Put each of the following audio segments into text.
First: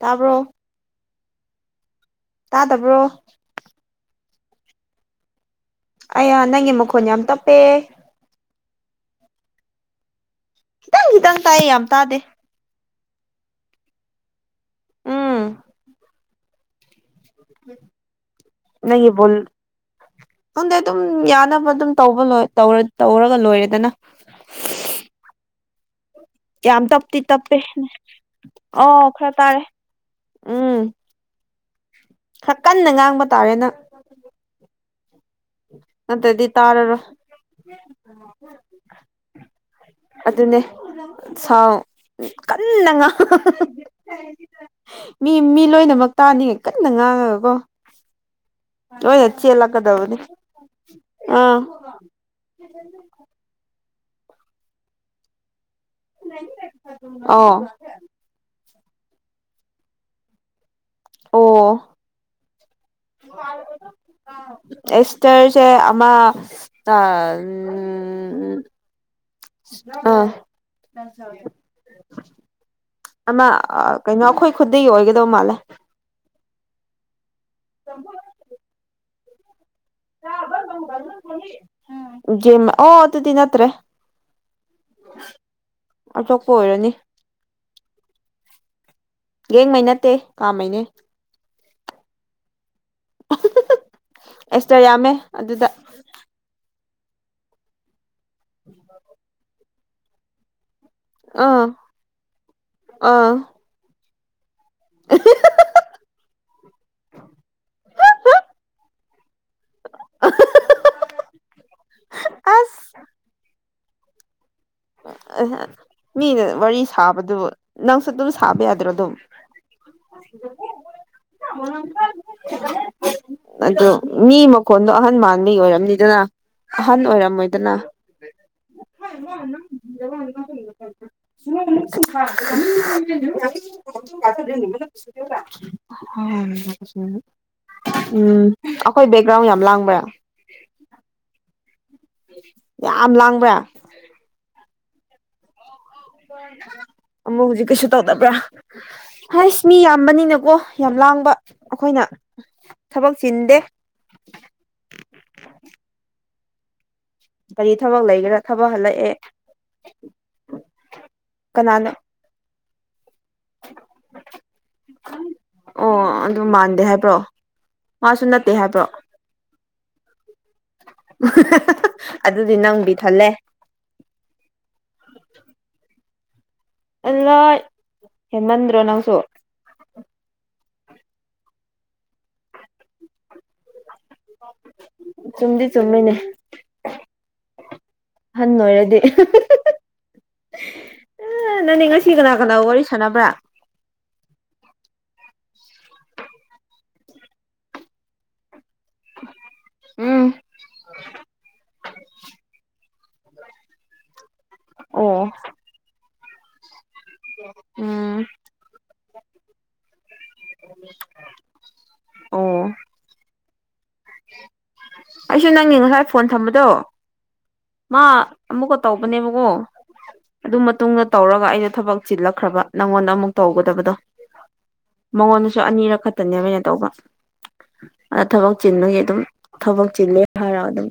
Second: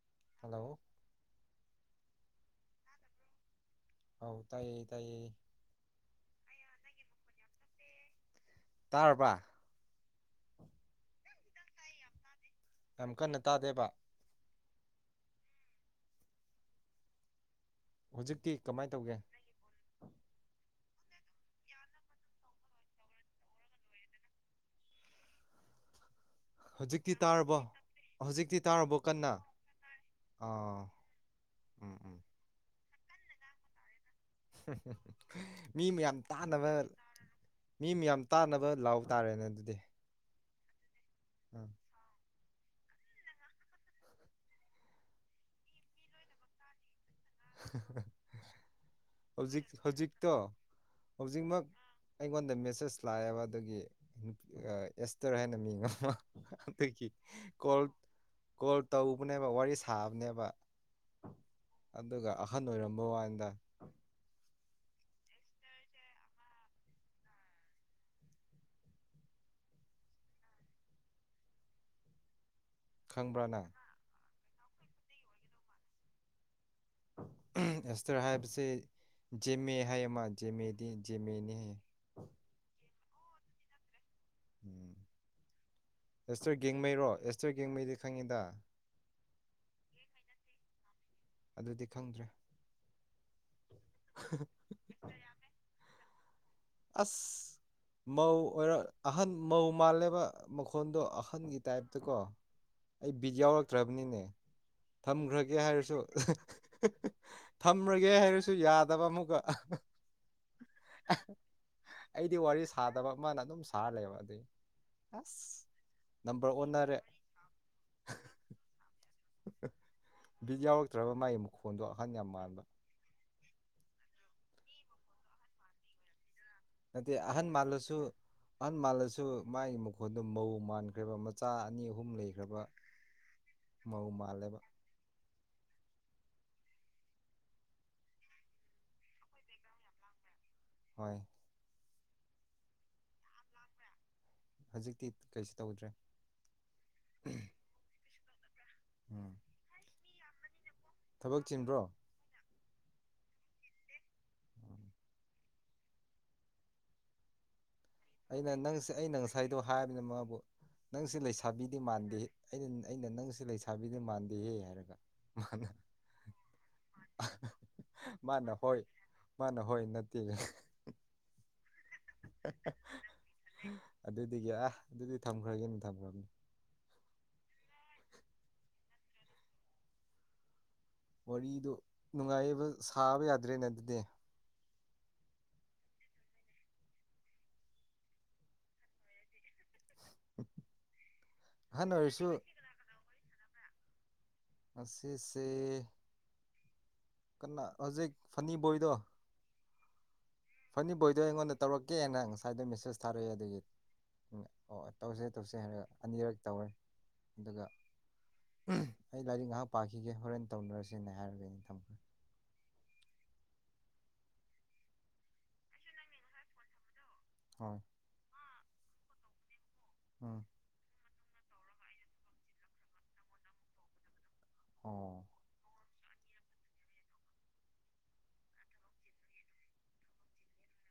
ꯇꯥꯕ꯭ꯔꯣ ꯍꯜꯂꯣ ꯇꯥꯗꯕ꯭ꯔꯣ ꯍꯧ ꯇꯥꯏꯌꯦ ꯇꯥꯏꯌꯦ ꯑꯩ ꯅꯪꯒꯤ ꯃꯈꯣꯟ ꯌꯥꯝ ꯇꯞꯄꯦ ꯇꯔꯔꯕ ꯈꯤꯇꯪ ꯈꯤꯇꯪ ꯇꯥꯏꯌꯦ ꯌꯥꯝ ꯇꯥꯗꯦ ꯌꯥꯝ ꯀꯟꯅ ꯇꯥꯗꯦꯕ ꯍꯧꯖꯤꯛꯇꯤ ꯀꯃꯥꯏꯅ ꯎꯝ ꯇꯧꯒꯦ ꯅꯣꯗ ꯑꯗꯨꯝ ꯌꯥꯅꯕ ꯑꯗꯨꯝ ꯇꯧꯕ ꯇꯧꯔꯒ ꯂꯣꯏꯔꯦꯗꯅ ꯌꯥꯝ ꯍꯧꯖꯤꯛꯇꯤ ꯇꯞꯇꯤ ꯇꯞꯄꯦ ꯇꯥꯔꯕꯣ ꯍꯧꯖꯤꯛꯇꯤ ꯑ ꯇꯥꯔꯕꯣ ꯀꯟꯅ ꯈꯔ ꯇꯥꯔꯦ ꯑꯥ ꯎꯝ ꯎꯝ ꯎꯝ ꯈꯔ ꯀꯟꯅ ꯉꯥꯡꯕ ꯇꯥꯔꯦꯅ [unintelligible] ꯃꯤ ꯃꯌꯥꯝ ꯃꯠꯇꯗꯤ ꯇꯥꯅꯕ ꯇꯔꯔ ꯃꯤ ꯃꯌꯥꯝ ꯇꯥꯅꯕ ꯂꯥꯎ ꯇꯥꯔꯦꯅꯦ ꯑꯗꯨꯗꯤ ꯎꯝ ꯆꯥꯎꯥꯎ ꯀꯟꯅꯥꯡꯉ ꯃꯤ ꯃꯤ ꯂꯣꯏꯅꯃꯛ ꯇꯥꯅꯤ ꯀꯟꯅ ꯉꯥꯡꯉꯕ [unintelligible] ꯍꯧꯖꯤꯛ ꯆꯦꯜꯂꯛꯀꯗꯕꯅꯤ ꯍꯧꯖꯤꯛꯇꯣ ꯑꯥ ꯍꯧꯖꯤꯛꯃꯛ ꯑꯩꯉꯣꯟꯗ ꯃꯦꯁꯦꯁ ꯂꯥꯛꯑꯦꯕ ꯑꯗꯨꯒꯤ ꯑꯦꯁꯇꯔ ꯍꯥꯏꯅ ꯃꯤꯡꯉꯣ ꯑꯗꯒꯤ ꯑꯣ ꯀꯣꯔ ꯀꯣꯔ ꯇꯧꯕꯅꯦꯕ ꯋꯥꯔꯤ ꯁꯥꯕꯅꯦꯕ ꯑꯣ ꯑꯗꯨꯒ ꯑꯍꯟ ꯑꯣꯏꯔꯝꯕ ꯋꯥꯗ ꯑꯦꯁꯇꯔꯁꯦ ꯑꯃ ꯑ ꯎ ꯎ ꯑꯥ ꯈꯪꯕ꯭ꯔꯥ ꯑꯃ ꯅꯪ ꯀꯩꯅꯣ ꯑꯩꯈꯣꯏ ꯈꯨꯒꯤ ꯑꯣꯏꯒꯗꯧ ꯃꯥꯜꯂꯦ ꯑꯦꯁꯇꯔ ꯍꯥꯏꯕꯁꯤ ꯃꯦ ꯖꯤ ꯑꯣ ꯑꯗꯨ ꯑꯗꯨꯗꯤꯤꯟꯠꯇ꯭ꯔꯦ ꯎꯝ ꯑꯇꯣꯞꯄ ꯑꯦꯁꯇꯣꯏ ꯑꯣꯏꯔꯅꯤ ꯌꯦꯦꯡꯃꯩꯔꯣ ꯑꯦꯁꯇꯣꯏ ꯌꯦꯦꯡꯉꯩꯗꯤ ꯈꯪꯉꯤꯗ ꯌꯦꯡꯉꯩ ꯅꯠꯇꯦ ꯀꯥꯃꯅꯦ ꯑꯗꯨꯗꯤ ꯈꯪꯗ꯭ꯔꯦ ꯑꯦꯁꯇꯔ ꯌꯥꯝꯃꯦ ꯑꯗꯨꯗ ꯑꯁ ꯃꯧ ꯑꯣꯏꯔꯣ ꯑꯍꯟ ꯃꯧ ꯃꯥꯜꯂꯦꯕ ꯃꯈꯣꯏ ꯐꯣꯟꯗꯣ ꯑꯍꯟꯒꯤ ꯑꯥ ꯇꯥꯏꯞꯇꯀꯣ ꯑꯩ ꯑꯥ ꯕꯤꯠ ꯌꯥꯎꯔꯛꯇ꯭ꯔꯕꯅꯤꯅꯦ ꯊꯝꯈ꯭ꯔꯒꯦ ꯍꯥꯏꯔꯁꯨ ꯊꯝꯂꯒꯦ ꯍꯥꯏꯔꯁꯨ ꯌꯥꯗꯕ ꯑꯃꯨꯛ [unintelligible] ꯑꯩꯗꯤ ꯋꯥꯔꯤ ꯑꯁ ꯁꯥꯗꯕ ꯃꯥꯅ ꯑꯗꯨꯝ ꯁꯥꯍꯜꯂꯦꯕ ꯑꯗꯨꯏ ꯑꯁ ꯃꯤꯅ ꯅꯝꯕꯔ ꯋꯥꯔꯤ ꯑꯣꯟꯅꯔꯦ ꯁꯥꯕꯗꯨ ꯅꯪꯁꯨ ꯑꯗꯨꯝ ꯁꯥꯕ ꯌꯥꯗ꯭ꯔꯣ ꯑꯗꯨꯝ ꯕꯤꯠ ꯌꯥꯎꯔꯛꯇ꯭ꯔꯕ ꯃꯥꯒꯤ ꯃꯈꯣꯟꯗꯣ ꯑꯍꯟ ꯌꯥꯝ ꯃꯥꯟꯕ ꯑ ꯃꯤ ꯃꯈꯣꯟꯗꯣ ꯑꯍꯟ ꯃꯥꯟ ꯃꯤ ꯑꯣꯏꯔꯝꯅꯤꯗꯅ ꯅꯠꯇꯦ ꯑꯍꯟ ꯃꯥꯜꯂꯁꯨ ꯑꯍꯟ ꯃꯥꯜꯂꯁꯨ ꯃꯥꯥꯏ ꯑꯩꯒꯤ ꯃꯈꯣꯟꯗꯣ ꯃꯧ ꯃꯥꯟꯈ꯭ꯔꯦꯕ ꯃꯆꯥ ꯑꯅꯤ ꯑꯍꯨꯝ ꯂꯩꯈ꯭ꯔꯕ ꯃꯧ ꯃꯥꯜꯂꯦꯕ ꯍꯁꯨ ꯎꯝ ꯑꯩꯈꯣꯏ ꯕꯦꯛꯒ꯭ꯔꯥꯎꯟ ꯌꯥꯝ ꯂꯥꯡꯕ ꯍꯣꯏ ꯌꯥꯝ ꯂꯥꯡꯕ꯭ꯔ ꯍꯧꯖꯤꯛꯇꯤ ꯀꯩꯁꯨ ꯇꯧꯗ꯭ꯔꯦ ꯑꯃꯨꯛ ꯍꯧꯖꯤꯛ ꯀꯩꯁꯨ ꯇꯧꯗꯕ꯭ꯔꯥ ꯎꯝ ꯍꯁ ꯃꯤ ꯌꯥꯝꯕꯅꯤꯅꯀꯣ ꯌꯥꯝ ꯂꯥꯡꯕ ꯊꯕꯛ ꯆꯤꯟꯕ꯭ꯔꯣ ꯑꯩꯈꯣꯏꯅ ꯊꯕꯛ ꯆꯤꯟꯗꯦ ꯀꯔꯤ ꯊꯕꯛ ꯂꯩꯒꯦꯔꯥ ꯑꯩꯅ ꯊꯕꯛ ꯅꯪꯁꯦ ꯑꯩꯅ ꯍꯜꯂꯛꯑꯦ ꯉꯁꯥꯏꯗꯣ ꯍꯥꯏꯕꯅꯤꯅ ꯃꯥꯕꯨ ꯅꯪꯁꯦ ꯂꯩꯁꯥꯕꯤꯗꯤ ꯀꯅꯥꯅꯣ ꯃꯥꯟꯗꯦ ꯑꯩꯅ ꯑꯩꯅ ꯅꯪꯁꯨ ꯂꯩꯁꯥꯕꯤꯗꯤ ꯃꯥꯟꯗꯦꯍꯦ ꯍꯥꯏꯔꯒ ꯑꯣ ꯑꯗꯨ ꯃꯥꯟꯗꯦ ꯍꯥꯏꯕ꯭ꯔꯣ ꯃꯥꯁꯨ ꯃꯥꯅ ꯅꯠꯇꯦ ꯍꯣꯏ ꯍꯥꯏꯕ꯭ꯔꯣ ꯃꯥꯅ ꯍꯣꯏ ꯑꯗꯨꯗꯤ ꯅꯪꯕꯤ ꯊꯜꯂꯦ ꯑꯗꯨꯒꯤ ꯑꯥ ꯑꯗꯨꯗꯤ ꯊꯝꯈ꯭ꯔꯒꯦꯅꯤ ꯊꯝꯈ꯭ꯔꯕꯅꯤ ꯑꯜꯂ ꯍꯦꯟꯃꯟꯗ꯭ꯔꯣ ꯅꯪꯁꯨ ꯋꯥꯔꯤꯗ ꯅꯨꯡꯉꯥꯏꯕ ꯁꯥꯕ ꯌꯥꯗ꯭ꯔꯦꯅ ꯑꯗꯨꯗꯤ ꯆꯨꯝꯗꯤ ꯆꯨꯝꯃꯤꯅꯦ ꯍꯟꯅ ꯑꯣꯏꯗꯤꯦ ꯎ ꯅꯪꯅꯦ ꯑꯍꯟ ꯉꯁꯤ ꯑꯣꯏꯔꯁꯨ ꯀꯅꯥ ꯀꯅꯥ ꯋꯥꯔꯤ ꯁꯥꯟꯅꯕ꯭ꯔꯥ ꯑꯁꯁꯦ ꯀ ꯍꯧꯖꯤꯛ ꯐꯅꯤ ꯕꯣꯏꯗꯣ ꯎꯝ ꯐꯅꯤ ꯕꯣꯏꯗꯣ ꯑꯩꯉꯣꯟꯗ ꯇꯧꯔꯛꯀꯦꯅ ꯉꯁꯥꯏꯗꯣ ꯃꯦꯁꯦꯁ ꯊꯥꯔꯛꯑꯦ ꯑꯗꯨꯒꯤ ꯎꯝ ꯑꯣ ꯇꯧꯁꯦ ꯇꯧꯁꯦ ꯍꯥꯏꯔ ꯑꯅꯤꯔꯛ ꯇꯧꯔꯦ ꯑꯗꯨꯒ ꯎꯝ ꯑꯩ ꯂꯥꯏꯔꯤꯛ ꯉꯥꯏꯍꯥꯛ ꯄꯥꯈꯤꯒꯦ ꯍꯣꯔꯦꯟ ꯇꯧꯅꯔꯁꯦꯅ ꯍꯥꯏꯔꯒꯦ ꯊꯝꯦ ꯑꯣ ꯑꯩꯁꯨ ꯅꯪꯒꯤ ꯉꯁꯥꯏ ꯐꯣꯟ ꯊꯝꯕꯗꯣ ꯍꯣꯏ ꯃꯥ ꯑꯃꯨꯛꯀ ꯇꯧꯕꯅꯦꯕꯀꯣ ꯎꯝ ꯑꯗꯨ ꯃꯇꯨꯡꯗ ꯇꯧꯔꯒ ꯑꯩꯅ ꯊꯕꯛ ꯆꯤꯜꯂꯛꯈ꯭ꯔꯕ ꯅꯪꯉꯣꯟꯗ ꯑꯃꯨꯛ ꯇꯧꯒꯗꯕꯗꯣ ꯑꯣ ꯃꯉꯣꯟꯗꯁꯨ ꯑꯅꯤꯔꯛ ꯈ ꯅꯦꯕ ꯑꯣꯏꯅ ꯇꯧꯕ ꯑꯗ ꯊꯕꯛ ꯆꯤꯟꯕꯒꯤ ꯑꯗꯨꯝ ꯊꯕꯛ ꯆꯤꯂꯦ ꯍꯥꯏꯔ ꯑꯗꯨꯝ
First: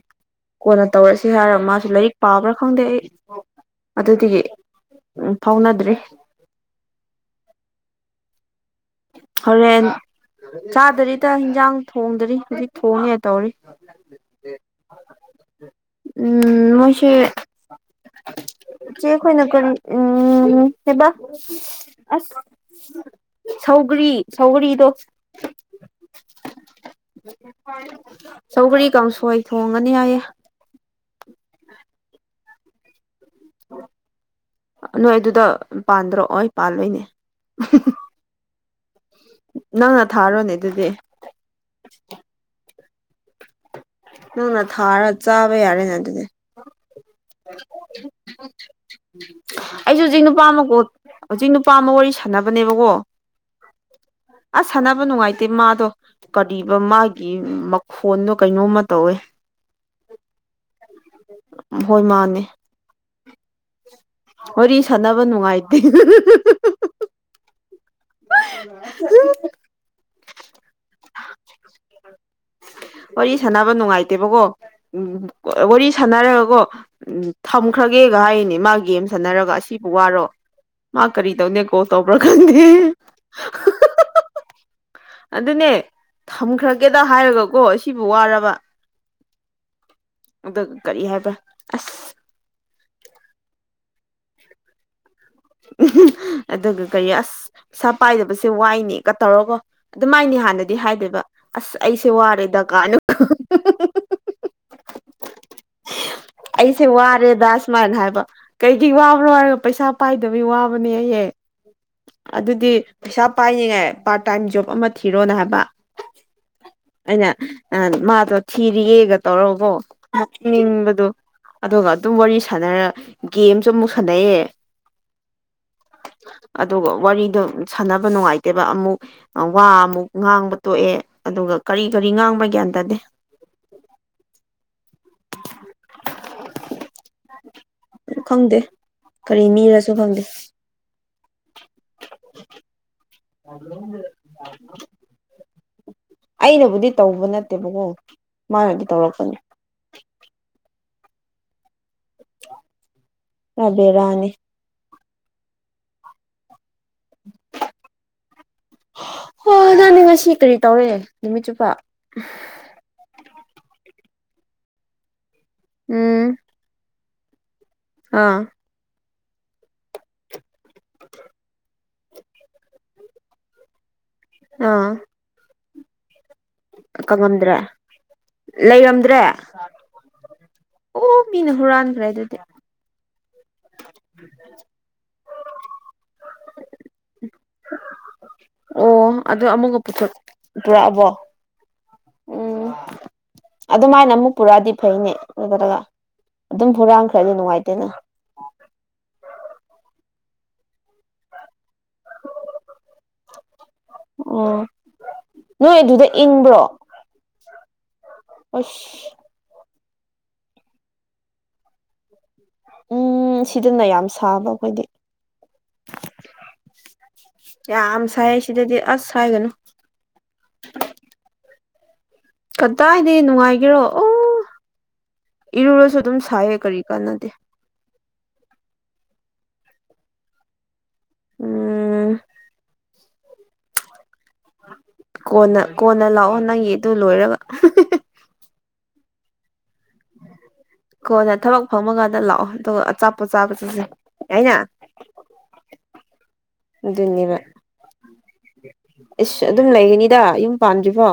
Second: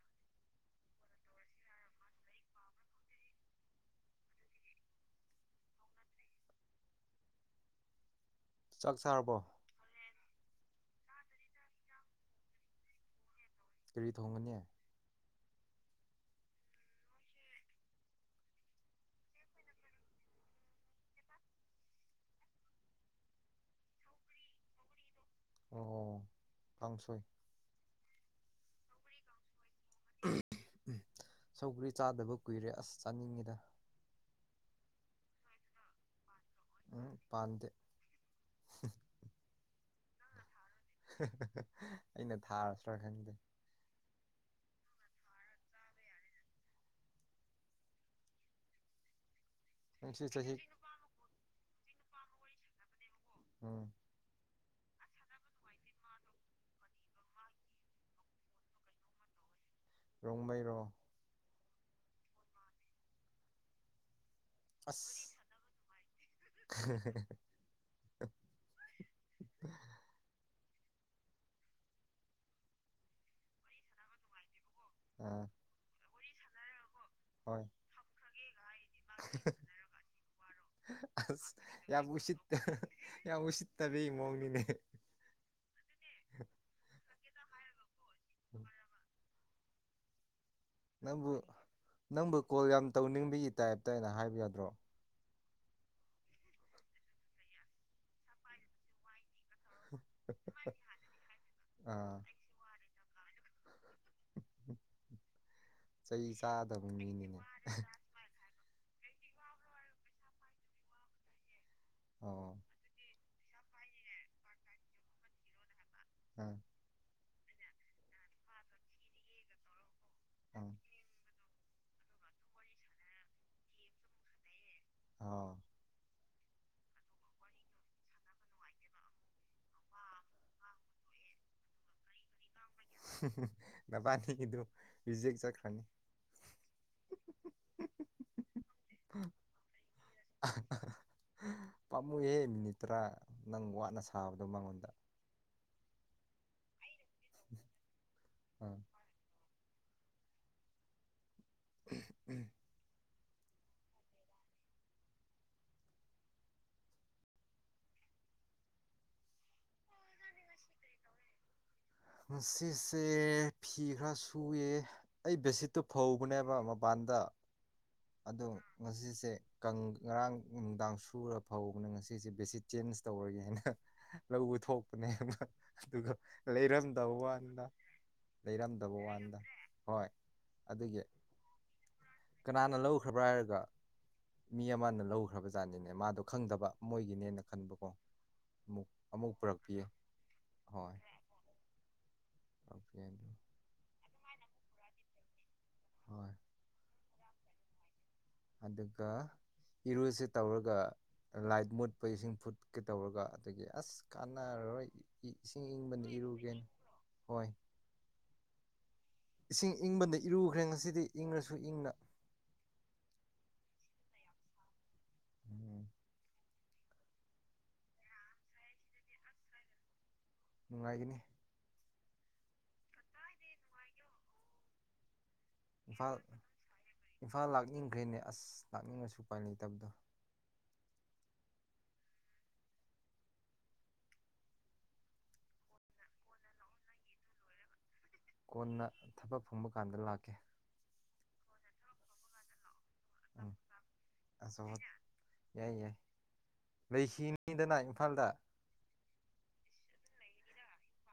ꯀꯣꯟꯅ ꯇꯧꯔꯁꯤ ꯍꯥꯏꯔ ꯃꯥꯁꯨ ꯂꯥꯏꯔꯤꯛ ꯄꯥꯕ꯭ꯔꯥ ꯈꯪꯗꯦ ꯑꯩ ꯑꯗꯨꯗꯒꯤ ꯎꯝ ꯐꯥꯎꯅꯗ꯭꯭ꯔꯔꯤ ꯆꯥꯛ ꯆꯥꯔꯕꯣ ꯍꯧꯔꯦꯟ ꯆꯥꯗꯔꯤꯗ ꯏꯟꯁꯥꯡ ꯊꯣꯡꯗꯔꯤ ꯍꯧꯖꯤꯛ ꯊꯣꯡꯉꯦ ꯇꯧꯔꯤ ꯀꯔꯤ ꯊꯣꯡꯒꯅꯤ ꯎꯝ ꯃꯣꯏꯁꯦ ꯆꯦ ꯈꯣꯏꯅ ꯀꯔꯤ ꯎꯝ ꯍꯕ ꯑꯁ ꯁꯧꯒꯔꯤ ꯁꯧꯒꯔꯤꯗꯣ ꯑꯣ ꯀꯥꯡꯁꯣꯏ ꯁꯧꯒꯔꯤ ꯀꯥꯎꯁꯣꯏ ꯊꯣꯡꯉꯅꯤ ꯍꯥꯏꯌꯦ ꯁꯧꯒ꯭ꯔꯤ ꯆꯥꯗꯕ ꯀꯨꯏꯔꯦ ꯑꯁ ꯆꯥꯅꯤꯡꯉꯤꯗ ꯅꯣꯏ ꯑꯗꯨꯗ ꯄꯥꯟꯗ꯭ꯔꯣꯑꯣꯏ ꯄꯥꯜꯂꯣꯏꯅꯦ ꯎꯝ ꯑꯝ ꯄꯥꯝꯗꯦ ꯍꯨꯝ ꯍꯨꯝ ꯅꯪꯅ ꯊꯥꯔꯣꯅꯦ ꯑꯗꯨꯗꯤ ꯍꯦ ꯍꯦ ꯍꯦ ꯑꯩꯅ ꯊꯥꯔꯁꯨ꯭ꯔꯥ ꯈꯪꯗꯦ ꯅꯪꯅ ꯊꯥꯔ ꯆꯥꯕ ꯌꯥꯔꯦꯅꯦ ꯑꯗꯨꯗꯤ ꯑꯩꯁꯨ ꯍꯧꯖꯤꯛ ꯅꯪꯁꯤ ꯅꯨꯄꯥ ꯆꯍꯤ ꯑꯃꯀꯣꯠ ꯍꯧꯖꯤꯛ ꯅꯨꯄꯥ ꯅꯨꯄꯥꯝꯕ ꯋꯥꯔꯤ ꯁꯥꯟꯅꯕꯅꯦꯕꯀꯣ ꯎꯝ ꯑꯁ ꯁꯥꯟꯅꯕ ꯅꯨꯡꯉꯥꯏꯇꯦ ꯃꯥꯗꯣ ꯀꯔꯤꯕ ꯃꯥꯒꯤ ꯃꯈꯣꯟꯗꯣ ꯀꯩꯅꯣꯝꯃ ꯇꯧꯋꯦ [unintelligible] ꯔꯣꯡꯃꯩꯔꯣ ꯍꯣꯏ ꯃꯥꯅꯦ ꯋꯥꯔꯤ ꯑꯁ ꯁꯥꯟꯅꯕ ꯅꯨꯡꯉꯥꯏꯇꯦ [inaudible] ꯋꯥꯔꯤ ꯁꯥꯟꯅꯕ ꯅꯨꯡꯉꯥꯏꯇꯦꯕꯀꯣ ꯎ ꯑꯥ ꯋꯥꯔꯤ ꯁꯥꯟꯅꯔꯒꯀꯣ ꯍꯣꯏ ꯊꯝꯈ꯭ꯔꯒꯦꯒ ꯍꯥꯏꯅꯦ ꯃꯥꯒꯤ ꯒꯦꯝ ꯁꯥꯟꯅꯔꯒ ꯑꯁꯤꯕꯨ ꯋꯥꯔꯣ ꯃꯥ ꯀꯔꯤ ꯑꯁ ꯇꯧꯅꯦ ꯀꯣ ꯌꯥꯝ ꯇꯧꯕ꯭ꯔꯥ ꯎꯁꯤꯠ ꯈꯪꯗꯦ ꯌꯥꯝ ꯎꯁꯤꯠꯇꯕꯤ ꯃꯑꯣꯡ ꯅꯤꯅꯦ ꯑꯗꯨꯅꯦ ꯊꯝꯈ꯭ꯔꯒꯦꯗ ꯍꯥꯏꯔꯒꯀꯣ ꯁꯤꯕꯨ ꯋꯥꯔꯕ ꯑꯗꯨꯒ ꯀꯔꯤ ꯅꯪꯕꯨ ꯍꯥꯏꯕ꯭ꯔꯥ ꯑꯁ ꯅꯪꯕꯨ ꯀꯣꯜ ꯌꯥꯝ ꯇꯧꯅꯤꯡꯕꯒꯤ ꯇꯥꯏꯞꯇ ꯑꯅ ꯍꯥꯏꯕ ꯌꯥꯗ꯭ꯔꯣ ꯎꯝ ꯑꯗꯨꯒ ꯀꯔꯤ ꯄꯩꯁꯥ ꯄꯥꯏꯗꯕꯁꯦ ꯋꯥꯏꯅꯦ ꯇꯧꯔꯒꯣ ꯑꯗꯨꯃꯥꯏꯅꯤ ꯍꯥꯟꯅꯗꯤ ꯍꯥꯏꯗꯦꯕ ꯑꯁ ꯑꯩꯁꯦ ꯑꯥ ꯋꯥꯔꯦ ꯗꯔꯀꯥꯔꯅꯣ ꯆꯩ ꯑꯩꯁꯦ ꯆꯥꯗꯕ ꯋꯥꯔꯦ ꯃꯤꯅꯤꯅꯦ ꯗꯥꯁꯃꯜ ꯍꯥꯏꯕ ꯀꯩꯒꯤ ꯋꯥꯕ꯭ꯔꯣ ꯍꯥꯏꯔꯒ ꯄꯩꯁꯥ ꯄꯥꯏꯗꯕꯩ ꯋꯥꯕꯅꯦ ꯍꯍꯦ ꯑꯣ ꯑꯗꯨꯗꯤ ꯄꯩꯁꯥ ꯄꯥꯏꯅꯤꯡꯉꯥꯏ ꯄꯥꯔꯠ ꯇꯥꯏꯝ ꯖꯣꯕ ꯑꯃ ꯊꯤꯔꯣꯅ ꯍꯥꯏꯕ ꯎꯝ ꯑꯩꯅ ꯃꯥꯗꯣ ꯊꯤꯔꯤꯌꯦꯒ ꯇꯧꯔꯒꯥ ꯀꯣ ꯑꯥ ꯅꯣꯛꯅꯤꯡꯕꯗꯣ ꯑꯗꯨꯒ ꯑꯗꯨꯝ ꯋꯥꯔꯤ ꯁꯥꯟꯅꯔ ꯒꯦꯝꯁꯨ ꯑꯃꯨꯛ ꯁꯥꯟꯅꯩꯌꯦ ꯑꯣ ꯑꯗꯨꯒ ꯋꯥꯔꯤꯗꯣ ꯁꯥꯟꯅꯕ ꯅꯨꯡꯉꯥꯏꯇꯦꯕ ꯑꯃꯨꯛ ꯋꯥ ꯑꯃꯨꯛ ꯉꯥꯡꯕ ꯇꯣꯛꯑꯦ ꯑꯗꯨꯒ ꯀꯔꯤ ꯀꯔꯤ ꯉꯥꯡꯕ ꯒ꯭ꯌꯥꯟ ꯇꯥꯗꯦ ꯗꯕꯥꯅꯤ ꯏꯗꯨ ꯌꯖꯦꯛ ꯆꯈ꯭ꯔꯅꯤ ꯈꯪꯗꯦ ꯀꯔꯤ ꯃꯤꯔꯁꯨ ꯍꯪꯗ ꯄꯥꯝꯃꯨꯏꯍꯦ ꯃꯤꯅꯤꯠ ꯇꯔꯥ ꯅꯪ ꯋꯥꯅ ꯁꯥꯕꯗꯣ ꯃꯉꯣꯟꯗ ꯑ ꯑꯩꯅꯕꯨꯗꯤ ꯇꯧꯕ ꯅꯠꯇꯦꯕꯀꯣ ꯑꯥ ꯃꯥꯅꯗꯤ ꯇꯧꯔꯛꯄꯅꯤ ꯎꯝ ꯔꯕꯤꯔꯅꯤ [unintelligible] ꯍꯣꯏ ꯑꯗꯨꯖꯅꯤ ꯉꯁꯤ ꯀꯔꯤ ꯇꯧꯔꯦ ꯅꯨꯃꯤꯠ ꯆꯨꯞꯄꯥ ꯉꯁꯤꯁꯦ ꯐꯤ ꯈꯔ ꯁꯨꯑꯦ ꯑꯩ ꯕꯦꯁꯤꯠꯇꯨ ꯎꯝ ꯐꯧꯕꯅꯦꯕ ꯃꯄꯥꯟꯗ ꯑꯥ ꯑꯗꯣ ꯉꯁꯤꯁꯦ ꯉꯔꯥꯡ ꯅꯨꯡꯗꯥꯡ ꯁꯨꯔ ꯐꯧꯕꯅꯦ ꯉꯁꯤ ꯁꯤꯁꯦ ꯕꯦꯁꯤ ꯆꯦꯟꯖ ꯇꯧꯔꯒꯦ ꯍꯥꯏꯅ ꯂꯧꯧꯕ ꯑꯥ ꯊꯣꯛꯄꯅꯦꯅ ꯑꯗꯨꯒ ꯂꯩꯔꯝꯗ ꯋꯥ ꯀꯪꯉꯝꯗ꯭ꯔꯦ ꯋꯥꯗ ꯂꯩꯔꯝꯗꯕ ꯂꯩꯔꯝꯗ꯭ꯔꯦ ꯋꯥꯟꯗ ꯍꯣꯏ ꯑꯗꯨꯒꯤ ꯑꯣ ꯃꯤꯅ ꯍꯨꯔꯥꯟꯈ꯭ꯔꯦ ꯑꯗꯨꯗꯤ ꯀꯅꯥꯅ ꯂꯧꯈ꯭ꯔꯕ꯭ꯔꯥ ꯍꯥꯏꯔꯒ ꯃꯤ ꯑꯃꯅ ꯂꯧꯈ꯭ꯔꯕꯖꯥꯠꯅꯤꯅꯦ ꯃꯥꯗꯣ ꯈꯪꯗꯕ ꯃꯣꯏꯒꯤꯅꯦꯅ ꯈꯟꯕꯀꯣ ꯑꯃꯨꯛ ꯑꯣ ꯑꯃꯨꯛ ꯑꯗꯨ ꯑꯃꯨꯛꯀ ꯄꯨꯔꯛꯄꯤꯌꯨ ꯄꯨꯊꯣꯛ ꯄꯨꯔꯛꯑꯕꯣ ꯎꯝ ꯄꯨꯔꯛꯄꯤꯌꯦ ꯑꯗꯨ ꯑꯗꯨꯃꯥꯏꯅ ꯑꯃꯨꯛ ꯄꯨꯔꯥꯗꯤ ꯐꯩꯅꯦ ꯑꯗꯨꯒꯠꯂꯒ ꯍꯣꯏ ꯑꯗꯨꯝ ꯍꯨꯔꯥꯟꯈ꯭ꯔꯗꯤ ꯅꯨꯡꯉꯥꯏꯇꯦꯅ ꯑꯗꯨꯒ ꯏꯔꯨꯁꯦ ꯇꯧꯔꯒ ꯂꯥꯏꯠ ꯃꯨꯠꯄ ꯏꯁꯤꯡ ꯐꯨꯠꯀꯦ ꯇꯧꯔꯒ ꯑꯗꯒꯤ ꯑꯁ ꯑꯣ ꯀꯥꯟꯅꯔꯔꯣꯏ ꯏꯁꯤꯡ ꯅꯣꯏ ꯑꯗꯨꯗ ꯏꯪꯕꯅꯤ ꯏꯔꯨꯒꯦꯅꯤ ꯏꯪꯕ꯭ꯔꯣ ꯍꯣꯏ ꯑꯁ ꯏꯁꯤꯡ ꯏꯪꯕꯗ ꯏꯔꯨꯈ꯭ꯔꯦ ꯉꯁꯤꯗꯤ ꯏꯪꯉꯁꯨ ꯏꯪꯅ ꯎꯝ ꯁꯤꯗꯅ ꯌꯥꯝ ꯁꯥꯕ ꯑꯩꯈꯣꯏꯗꯤ ꯎꯝ ꯌꯥꯝ ꯁꯍꯁꯤꯗꯗꯤ ꯑꯁ ꯍꯥꯏꯥꯏꯒꯅꯨ ꯅꯨꯡꯉꯥꯏꯒꯅꯤ ꯀꯗꯥꯏꯗꯤ ꯅꯨꯡꯉꯥꯏꯒꯦꯔꯣ ꯑꯣ ꯏꯔꯨꯔꯁꯨ ꯏꯝꯐꯥꯜ ꯑꯗꯨꯝ ꯁꯥꯏꯌꯦ ꯀꯔꯤ ꯀꯥꯟꯅꯗꯦ ꯏꯝꯐꯥꯜ ꯂꯥꯛꯅꯤꯡꯈ꯭ꯔꯦꯅꯦ ꯑꯁ ꯂꯥꯛꯅꯤꯡꯉꯁꯨ ꯎꯄꯥꯏ ꯂꯩꯇꯕꯗꯣ ꯎꯝ ꯀꯣꯟꯅ ꯀꯣꯟꯅ ꯂꯥꯛꯑꯣ ꯅꯪꯒꯤ ꯑꯗꯨ ꯂꯣꯏꯔꯕ ꯀꯣꯟꯅ ꯊꯕꯛ ꯐꯪꯕ ꯀꯥꯟꯗ ꯂꯥꯛꯀꯦ ꯀꯣ ꯅ ꯊꯕꯛ ꯐꯪꯉꯀꯥꯟꯗ ꯂꯥꯛꯑꯣ ꯑꯗꯨꯒ ꯑꯆꯥꯄꯣꯠ ꯎꯝ ꯆꯥꯕ ꯆꯠꯁꯦ ꯌꯥꯩꯅ ꯑꯆꯧꯕ ꯌꯥꯏ ꯌꯥꯏ ꯑꯗꯨꯅꯦꯕ ꯂꯩꯈꯤꯅꯤꯗꯅ ꯏꯝꯐꯥꯜꯗ ꯑꯁ ꯑꯗꯨꯝ ꯂꯩꯒꯅꯤꯗ ꯌꯨꯝ ꯄꯅꯤꯖꯕ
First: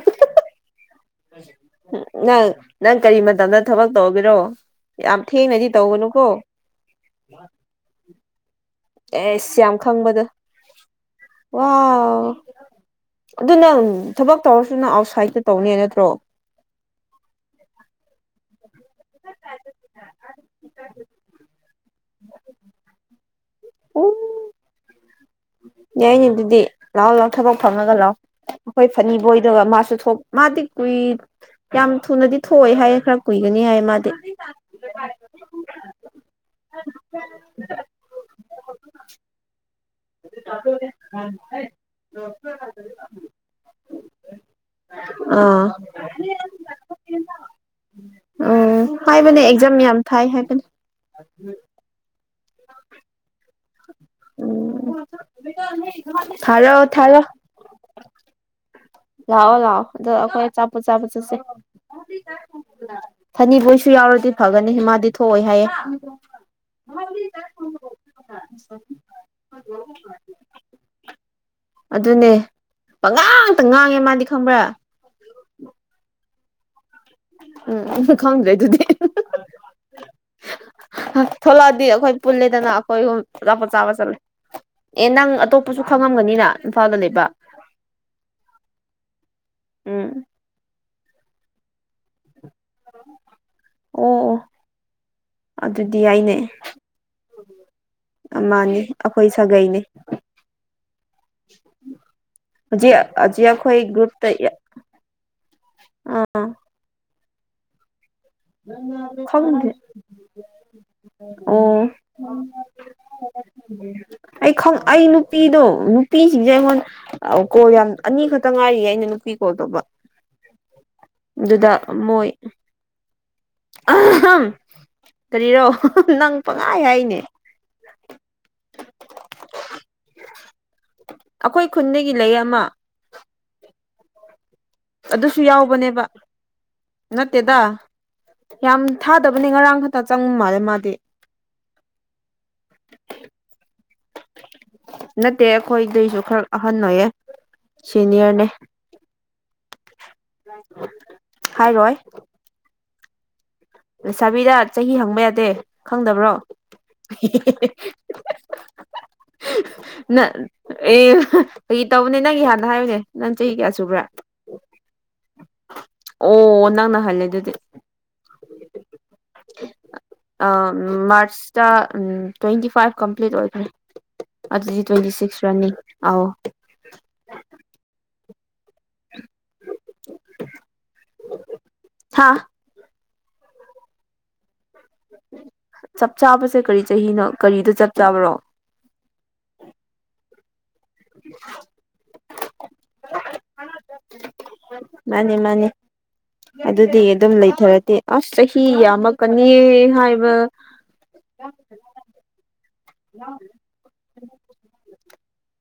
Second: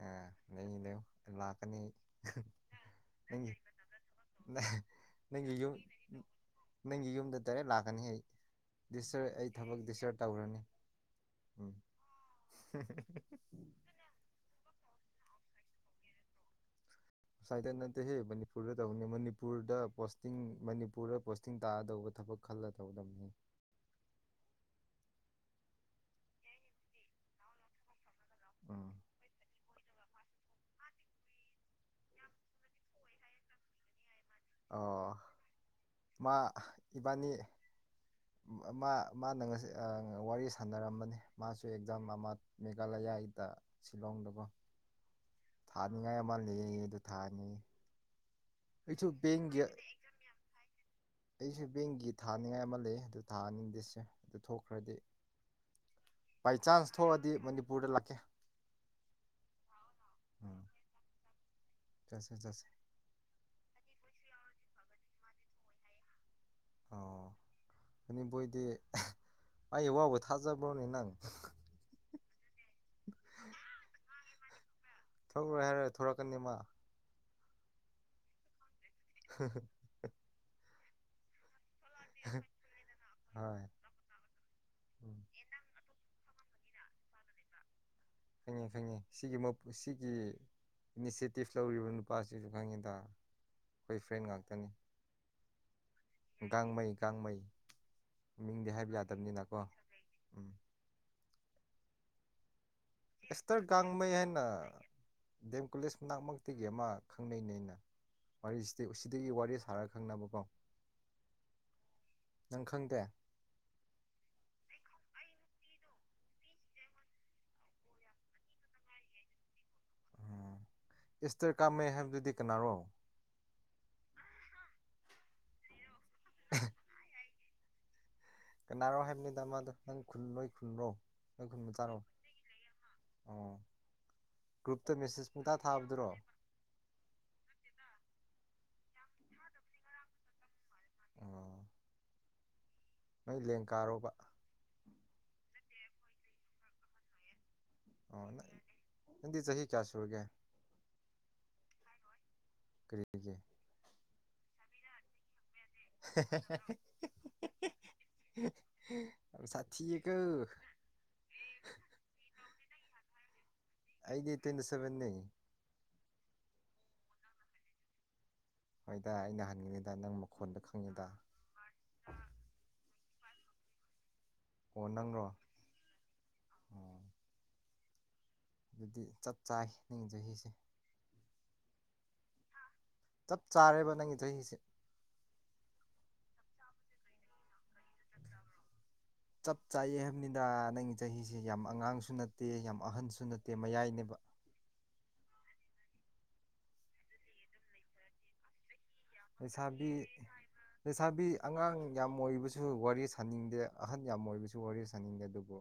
ꯑꯥ ꯂꯩ ꯂꯩꯌꯨ ꯂꯥꯛꯀꯅꯤ ꯅꯪ ꯅꯪ ꯀꯔꯤ ꯅꯪꯒꯤ ꯃꯇꯝꯗ ꯊꯕꯛ ꯇꯧꯕꯒꯔꯣ ꯅꯪ- ꯌꯥꯝ ꯅꯪꯒꯤ ꯊꯦꯡꯅꯗꯤ ꯌꯨꯝ ꯇꯧꯒꯅꯨꯀꯣ ꯅꯪꯒꯤ ꯌꯨꯝꯗ ꯇꯔꯦꯠ ꯂꯥꯛꯀꯅꯤ ꯑꯩꯇ ꯑꯩ ꯊꯕꯛ ꯗꯤꯁꯇꯔꯔꯕ ꯇꯧꯈ꯭ꯔꯅꯤ ꯋꯥ ꯑꯗꯨꯅ ꯊꯕꯛ ꯇꯧꯔꯁꯨꯅ ꯑꯥꯎꯠꯁꯥꯏꯗꯇ ꯇꯧꯅꯦ ꯅꯠꯇ꯭ꯔꯣ ꯋꯁꯥꯏꯠꯇ ꯅꯠꯇꯦꯍꯦ ꯃꯅꯤꯄꯨꯔꯗ ꯇꯧꯕꯅꯤ ꯃꯅꯤꯄꯨꯔꯗ ꯄꯣꯁꯇꯤꯡ ꯃꯅꯤꯄꯨꯔꯗ ꯄꯣꯁꯇꯤꯡ ꯇꯥꯗꯧꯕ ꯊꯕꯛ ꯈꯜꯂ ꯇꯧꯗꯝꯅꯤ ꯎꯝ ꯌꯥ ꯑꯅꯦ ꯑꯗꯨꯗꯤ ꯂꯥꯛꯑꯣ ꯂꯥꯛꯑꯣ ꯊꯕꯛ ꯐꯪꯉꯒ ꯂꯥꯛꯑꯣ ꯑꯩꯈꯣꯏ ꯎꯝ ꯐꯅꯤꯕꯣꯏꯗꯒ ꯃꯥꯁꯨ ꯃꯥꯗꯤ ꯀꯨꯏ ꯌꯥꯝ ꯊꯨꯅꯗꯤ ꯊꯣꯛꯑꯦ ꯍꯥꯏꯌꯦꯦ ꯈꯔ ꯀꯨꯏꯒꯅꯤ ꯍꯥꯏꯌꯦ ꯃꯥꯗꯤ ꯑꯣ ꯃꯥ ꯏꯕꯥꯅꯤ ꯃꯥ ꯃꯥ ꯋꯥꯔꯤ ꯁꯅꯔꯝꯕꯅꯤ ꯃꯥꯁꯨ ꯑꯦꯛꯖꯥꯝ ꯑꯃ ꯃꯦꯘꯥꯂꯌꯥꯗ ꯁꯤꯂꯣꯡꯗꯕꯨ ꯑꯥ ꯑꯗꯨ ꯊꯥꯅꯤ ꯎꯝ ꯑꯩꯁꯨ ꯍꯥꯏꯕꯅꯦ ꯕꯦꯡꯒꯤ ꯑꯦꯛꯖꯥꯝ ꯌꯥꯝ ꯊꯥꯏ ꯍꯥꯏꯕꯅꯦ ꯑꯩꯁꯨ ꯕꯦꯡꯒꯤ ꯊꯥꯅꯤꯡꯉꯥꯏ ꯑꯃ ꯂꯩ ꯑꯗꯨ ꯊꯥꯍꯅꯤꯡꯗꯦꯁꯦ ꯑꯗꯨ ꯊꯣꯛꯈ꯭ꯔꯗꯤ ꯎꯝ ꯕꯥꯏ ꯊꯥꯔꯛꯑꯣ ꯆꯥꯟꯁ ꯊꯣꯛꯑꯗꯤ ꯊꯥꯔꯛꯑꯣ ꯃꯅꯤꯄꯨꯔꯗ ꯂ ꯂꯥꯛꯑꯣ ꯂꯥꯛꯑꯣ ꯑꯗꯣ ꯑꯩꯈꯣꯏ ꯑ ꯎꯝ ꯆꯆꯥꯄꯣꯠ ꯆꯥꯄ ꯆꯠꯁꯦ ꯆꯠꯁꯦ ꯆꯠꯁꯦ ꯊꯅꯤꯕꯨꯣꯏ ꯁꯨ ꯌꯥꯎꯔꯗꯤ ꯐꯒꯅꯤ ꯃꯥꯗꯤ ꯊꯣꯛꯑꯣꯏ ꯍꯥꯏꯌꯦꯦ ꯑꯣ ꯑꯗꯨꯅꯤꯕꯣꯏꯗꯤ ꯑꯌꯨꯕꯕꯨ ꯊꯥꯖꯕ꯭ꯔꯣꯅꯦꯅꯪ ꯑꯗꯨꯅꯦ ꯄꯉꯥꯡꯇ ꯉꯥꯡꯉꯦ ꯃꯥꯗꯤ ꯈꯪꯕ꯭ꯔꯥ ꯊꯣꯛꯣꯏ ꯍꯥꯏꯔ ꯊꯂꯛꯀꯅꯤꯃ ꯎ ꯈꯪꯗꯗꯗꯤ [inaudible] ꯊꯂꯣ ꯑꯩꯈꯣꯏ ꯄꯨꯜꯂꯦꯗꯅ ꯑꯩꯈꯣꯏꯣꯆꯥ ꯍꯣꯏ ꯄꯣꯠ ꯆꯥꯕ ꯆꯠꯂꯦ ꯑꯦ ꯎꯝ ꯅꯪ ꯑꯇꯣꯞꯄꯁꯨ ꯪꯒꯅꯤꯅ ꯏꯝꯐꯥꯜꯗ ꯂꯩꯕ ꯐꯪꯉꯦ ꯐꯪꯉꯦ ꯁꯤꯒꯤ ꯎꯝ ꯁꯤꯒꯤ ꯏꯅꯤꯁꯤꯦꯇꯤꯞ ꯂꯧꯔꯤꯕ ꯅꯨꯄꯥꯁꯤꯁꯨ ꯈꯪꯉꯤꯗ ꯑꯩꯈꯣꯏ ꯑꯣ ꯐ꯭ꯔꯦꯟ ꯑꯣ ꯉꯥꯛꯇꯅꯤ ꯑꯗꯨꯗꯤ ꯑꯩꯅꯦ ꯒꯥꯡꯃꯩ ꯒꯥꯡꯃꯩ ꯃꯤꯡꯗꯤ ꯃꯥꯅꯤ ꯍꯥꯏꯕ ꯑꯩꯈꯣꯏ ꯌꯥꯗꯕꯅꯤꯅꯀꯣ ꯁꯥꯒꯩꯅꯦ ꯎꯝ ꯍꯧꯖꯤꯛ ꯍꯧꯖꯤꯛ ꯑꯦꯇꯔ ꯑꯩꯈꯣꯏ ꯒꯥꯡꯃꯩ ꯒ꯭ꯔꯨꯞꯇ ꯍꯥꯏꯅ ꯗꯦꯝꯀꯨꯂꯁ ꯑꯥ ꯃꯅꯥꯛꯃꯛꯇꯒꯤ ꯑꯃ ꯈꯪꯅꯩ ꯅꯩꯅꯩꯅ ꯋꯥꯔꯤꯁꯤꯗ ꯁꯤꯗꯒꯤ ꯋꯥꯔꯤ ꯈꯪꯗꯦ ꯁꯥꯔꯒ ꯈꯪꯅꯕꯀꯣ ꯑꯣ ꯅꯪ ꯈꯪꯗꯦ ꯑꯩ ꯈꯪ ꯑꯩ ꯅꯨꯄꯤꯗꯣ ꯅꯨꯄꯤꯁꯤꯡꯁꯦ ꯑꯩꯉꯣꯟ ꯀꯣꯜ ꯌꯥꯝ ꯑꯅꯤꯈꯛꯇ ꯉꯥꯏꯔꯤꯌꯦ ꯑꯩꯅ ꯅꯨꯄꯤ ꯀꯣꯜ ꯇꯧꯕ ꯎꯝ ꯏꯁꯇꯔ ꯑꯗꯨꯗ ꯀꯥꯃꯦꯩ ꯃꯣꯏ ꯍꯥꯏꯕꯗꯨꯗꯤ ꯀꯅꯥꯔꯣ ꯀꯔꯤꯔꯣ ꯅꯪ ꯄꯉꯥꯏ ꯍꯥꯏꯅꯦ ꯀꯅꯥꯔꯣ ꯍꯥꯏꯕꯅꯤꯗ ꯃꯥꯗꯣ ꯅꯪ ꯈꯨꯜ ꯂꯣꯏ ꯈꯨꯜꯔꯣ ꯅꯣꯏ ꯑꯩꯈꯣꯏ ꯈꯨꯟꯕ ꯆꯥꯔꯣ ꯈꯨꯟꯗꯒꯤ [inaudible] ꯒ꯭ꯔꯨꯞꯇ ꯃꯦꯁꯦꯁ ꯑꯗꯨꯁꯨ ꯄꯨꯡꯇꯥ ꯌꯥꯎꯕꯅꯦꯕ ꯊꯥꯕꯗꯨꯔꯣ ꯅꯠꯇꯦꯗ ꯌꯥꯝ ꯊꯥꯗꯕꯅꯤ ꯉꯔꯥꯡ ꯈꯛꯇ ꯆꯪꯉ ꯃꯥꯜꯂꯦ ꯃꯥꯗꯤ ꯑꯣ ꯅꯣꯏ ꯂꯦꯡ ꯀꯥꯔꯨꯕ ꯅꯠꯇꯦ ꯑꯩꯈꯣꯏꯗꯩꯁꯨ ꯈꯔ ꯑꯍꯟ ꯑꯣꯏꯌꯦꯦ ꯑꯣ ꯁꯤꯅꯤꯌꯔꯅꯦ ꯅꯪꯗꯤ ꯆꯍꯤ ꯀꯌꯥ ꯁꯨꯔꯒꯦ ꯍꯥꯏꯔꯣꯏ ꯀꯔꯤꯒꯦ ꯁꯥꯕꯤꯗ ꯆꯍꯤ ꯍꯪꯕ ꯌꯥꯗꯦ ꯈꯪꯗꯕ꯭ꯔꯣ ꯌꯥꯝ ꯅ ꯁꯥꯊꯤꯌꯦꯀꯣ ꯑꯦ ꯀ ꯇꯧꯕꯅꯦ ꯅꯪꯒꯤ ꯍꯥꯟꯅ ꯍꯥꯏꯌꯨꯅꯦ ꯅꯪ ꯆꯍꯤ ꯀꯌꯥ ꯁꯨꯕ꯭ꯔꯥ ꯑꯩꯗꯤ ꯇ꯭ꯋꯦꯟꯇꯤ ꯁꯚꯦꯟꯅꯤ ꯑꯣ ꯅꯪꯅ ꯍꯜꯂꯦ ꯑꯗꯨꯗꯤ ꯍꯣꯏꯗ ꯑꯩꯅ ꯍꯟꯒꯅꯤꯗ ꯅꯪ ꯑ ꯃꯈꯣꯟꯗ ꯈꯪꯉꯤꯗ ꯃꯥꯔꯁ ꯇ꯭ꯋꯦꯟꯇꯤ ꯐꯥꯏꯚ ꯂꯤꯠ ꯑꯣꯏꯈ꯭ꯔꯦ ꯑꯗꯨꯗꯤ ꯑꯣ ꯇ꯭ꯋꯦꯟꯇꯤ ꯅꯪꯔꯣ ꯁꯤꯛꯁ ꯔꯟꯅꯤ ꯑ ꯑꯣ ꯑꯗꯨꯗꯤ ꯆꯞ ꯆꯥꯏ ꯅꯪ ꯆꯍꯤꯁꯦ ꯍꯥꯥ ꯆꯞ ꯆꯥꯔꯦꯕ ꯅꯪꯒꯤꯗꯁꯦ ꯆꯞ ꯆꯥꯕꯁꯦ ꯀꯔꯤ ꯆꯍꯤꯅꯣ ꯀꯔꯤꯗ ꯆꯞ ꯆꯥꯕꯔꯣ ꯆꯞ ꯆꯥꯛꯑ ꯍꯥꯏꯕꯅꯤꯗ ꯅꯪꯒꯤ ꯆꯍꯤꯁꯦ ꯌꯥꯝ ꯑꯉꯥꯡꯁꯨ ꯅꯠꯇꯦ ꯌꯥꯝ ꯑꯍꯟꯁꯨ ꯅꯠꯇꯦ ꯃꯌꯥꯏꯅꯦꯕ ꯃꯥꯅꯤ ꯃꯥꯅꯤ ꯑꯗꯨꯗꯤ ꯑꯗꯨꯝ ꯂꯩꯊꯔꯗꯤꯦ ꯑꯁ ꯆꯍꯤ ꯌꯥꯝ ꯀꯅꯤ ꯂꯩꯁꯥꯕꯤ ꯍꯥꯏꯕ ꯂꯩꯁꯥꯕꯤ ꯑꯉꯥꯡ ꯌꯥꯝ ꯑꯣꯏꯕꯁꯨ ꯋꯥꯔꯤ ꯁꯥꯅꯤꯡꯗꯦ ꯑꯍꯟ ꯌꯥꯝ ꯑꯣꯏꯕꯁꯨ ꯋꯥꯔꯤ ꯁꯥ ꯆꯅꯤꯡꯗꯦ ꯑꯗꯨꯕꯨ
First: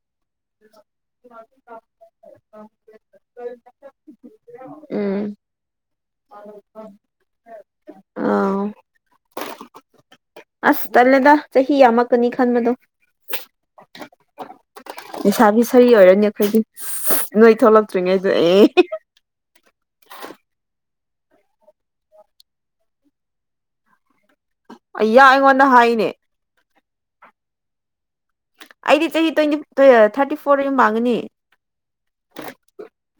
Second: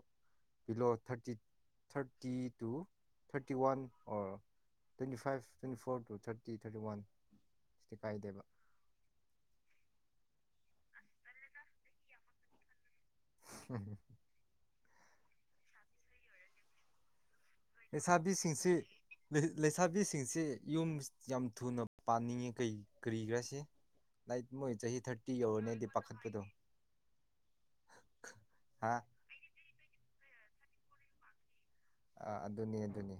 below thirty thirty two thirty one or twenty um five twenty four two thirty thirty one ꯁꯤꯗꯤ ꯀꯥꯏꯗꯦꯕ ꯑꯥꯎ ꯑꯁ ꯇꯂꯦꯗ ꯆꯍꯤ ꯌꯥꯝꯃꯛꯛꯀꯅꯤ ꯈꯟꯕꯗꯣ ꯅꯤꯁꯥꯕꯤ ꯁꯔꯤ ꯑꯣꯏꯔꯅꯤ ꯑꯩꯈꯣꯏꯗꯤ ꯅꯣꯏ ꯊꯣꯛꯂꯛꯇ꯭ꯔꯤꯉꯩꯗ ꯑꯦ ꯂꯩꯁꯥꯕꯤꯁꯤꯡꯁꯤ ꯂꯩꯁꯥꯕꯤꯁꯤꯡꯁꯤ ꯌꯨꯝ ꯌꯥꯝ ꯊꯨꯅ ꯄꯥꯅꯤꯡꯉꯤ ꯀꯔꯤ ꯀꯔꯤꯒ꯭ꯔꯥꯁꯤ ꯂꯥꯏꯛ ꯃꯣꯏ ꯆꯍꯤ ꯑꯩꯌꯥ ꯊꯥꯔꯇꯤ ꯑꯩꯉꯣꯟꯗ ꯌꯧꯔꯅꯦꯗꯤ ꯍꯥꯏꯅꯦ ꯄꯥꯈꯠꯄꯗꯣ ꯍꯥ ꯑꯩꯗꯤ ꯆꯍꯤ ꯇ꯭ꯋꯦꯟꯇꯤ ꯊꯥꯔꯇꯤ ꯐꯣꯔ ꯃꯥꯡꯒꯅꯤ ꯑ ꯑꯗꯨꯅꯤ ꯑꯗꯨꯅꯤ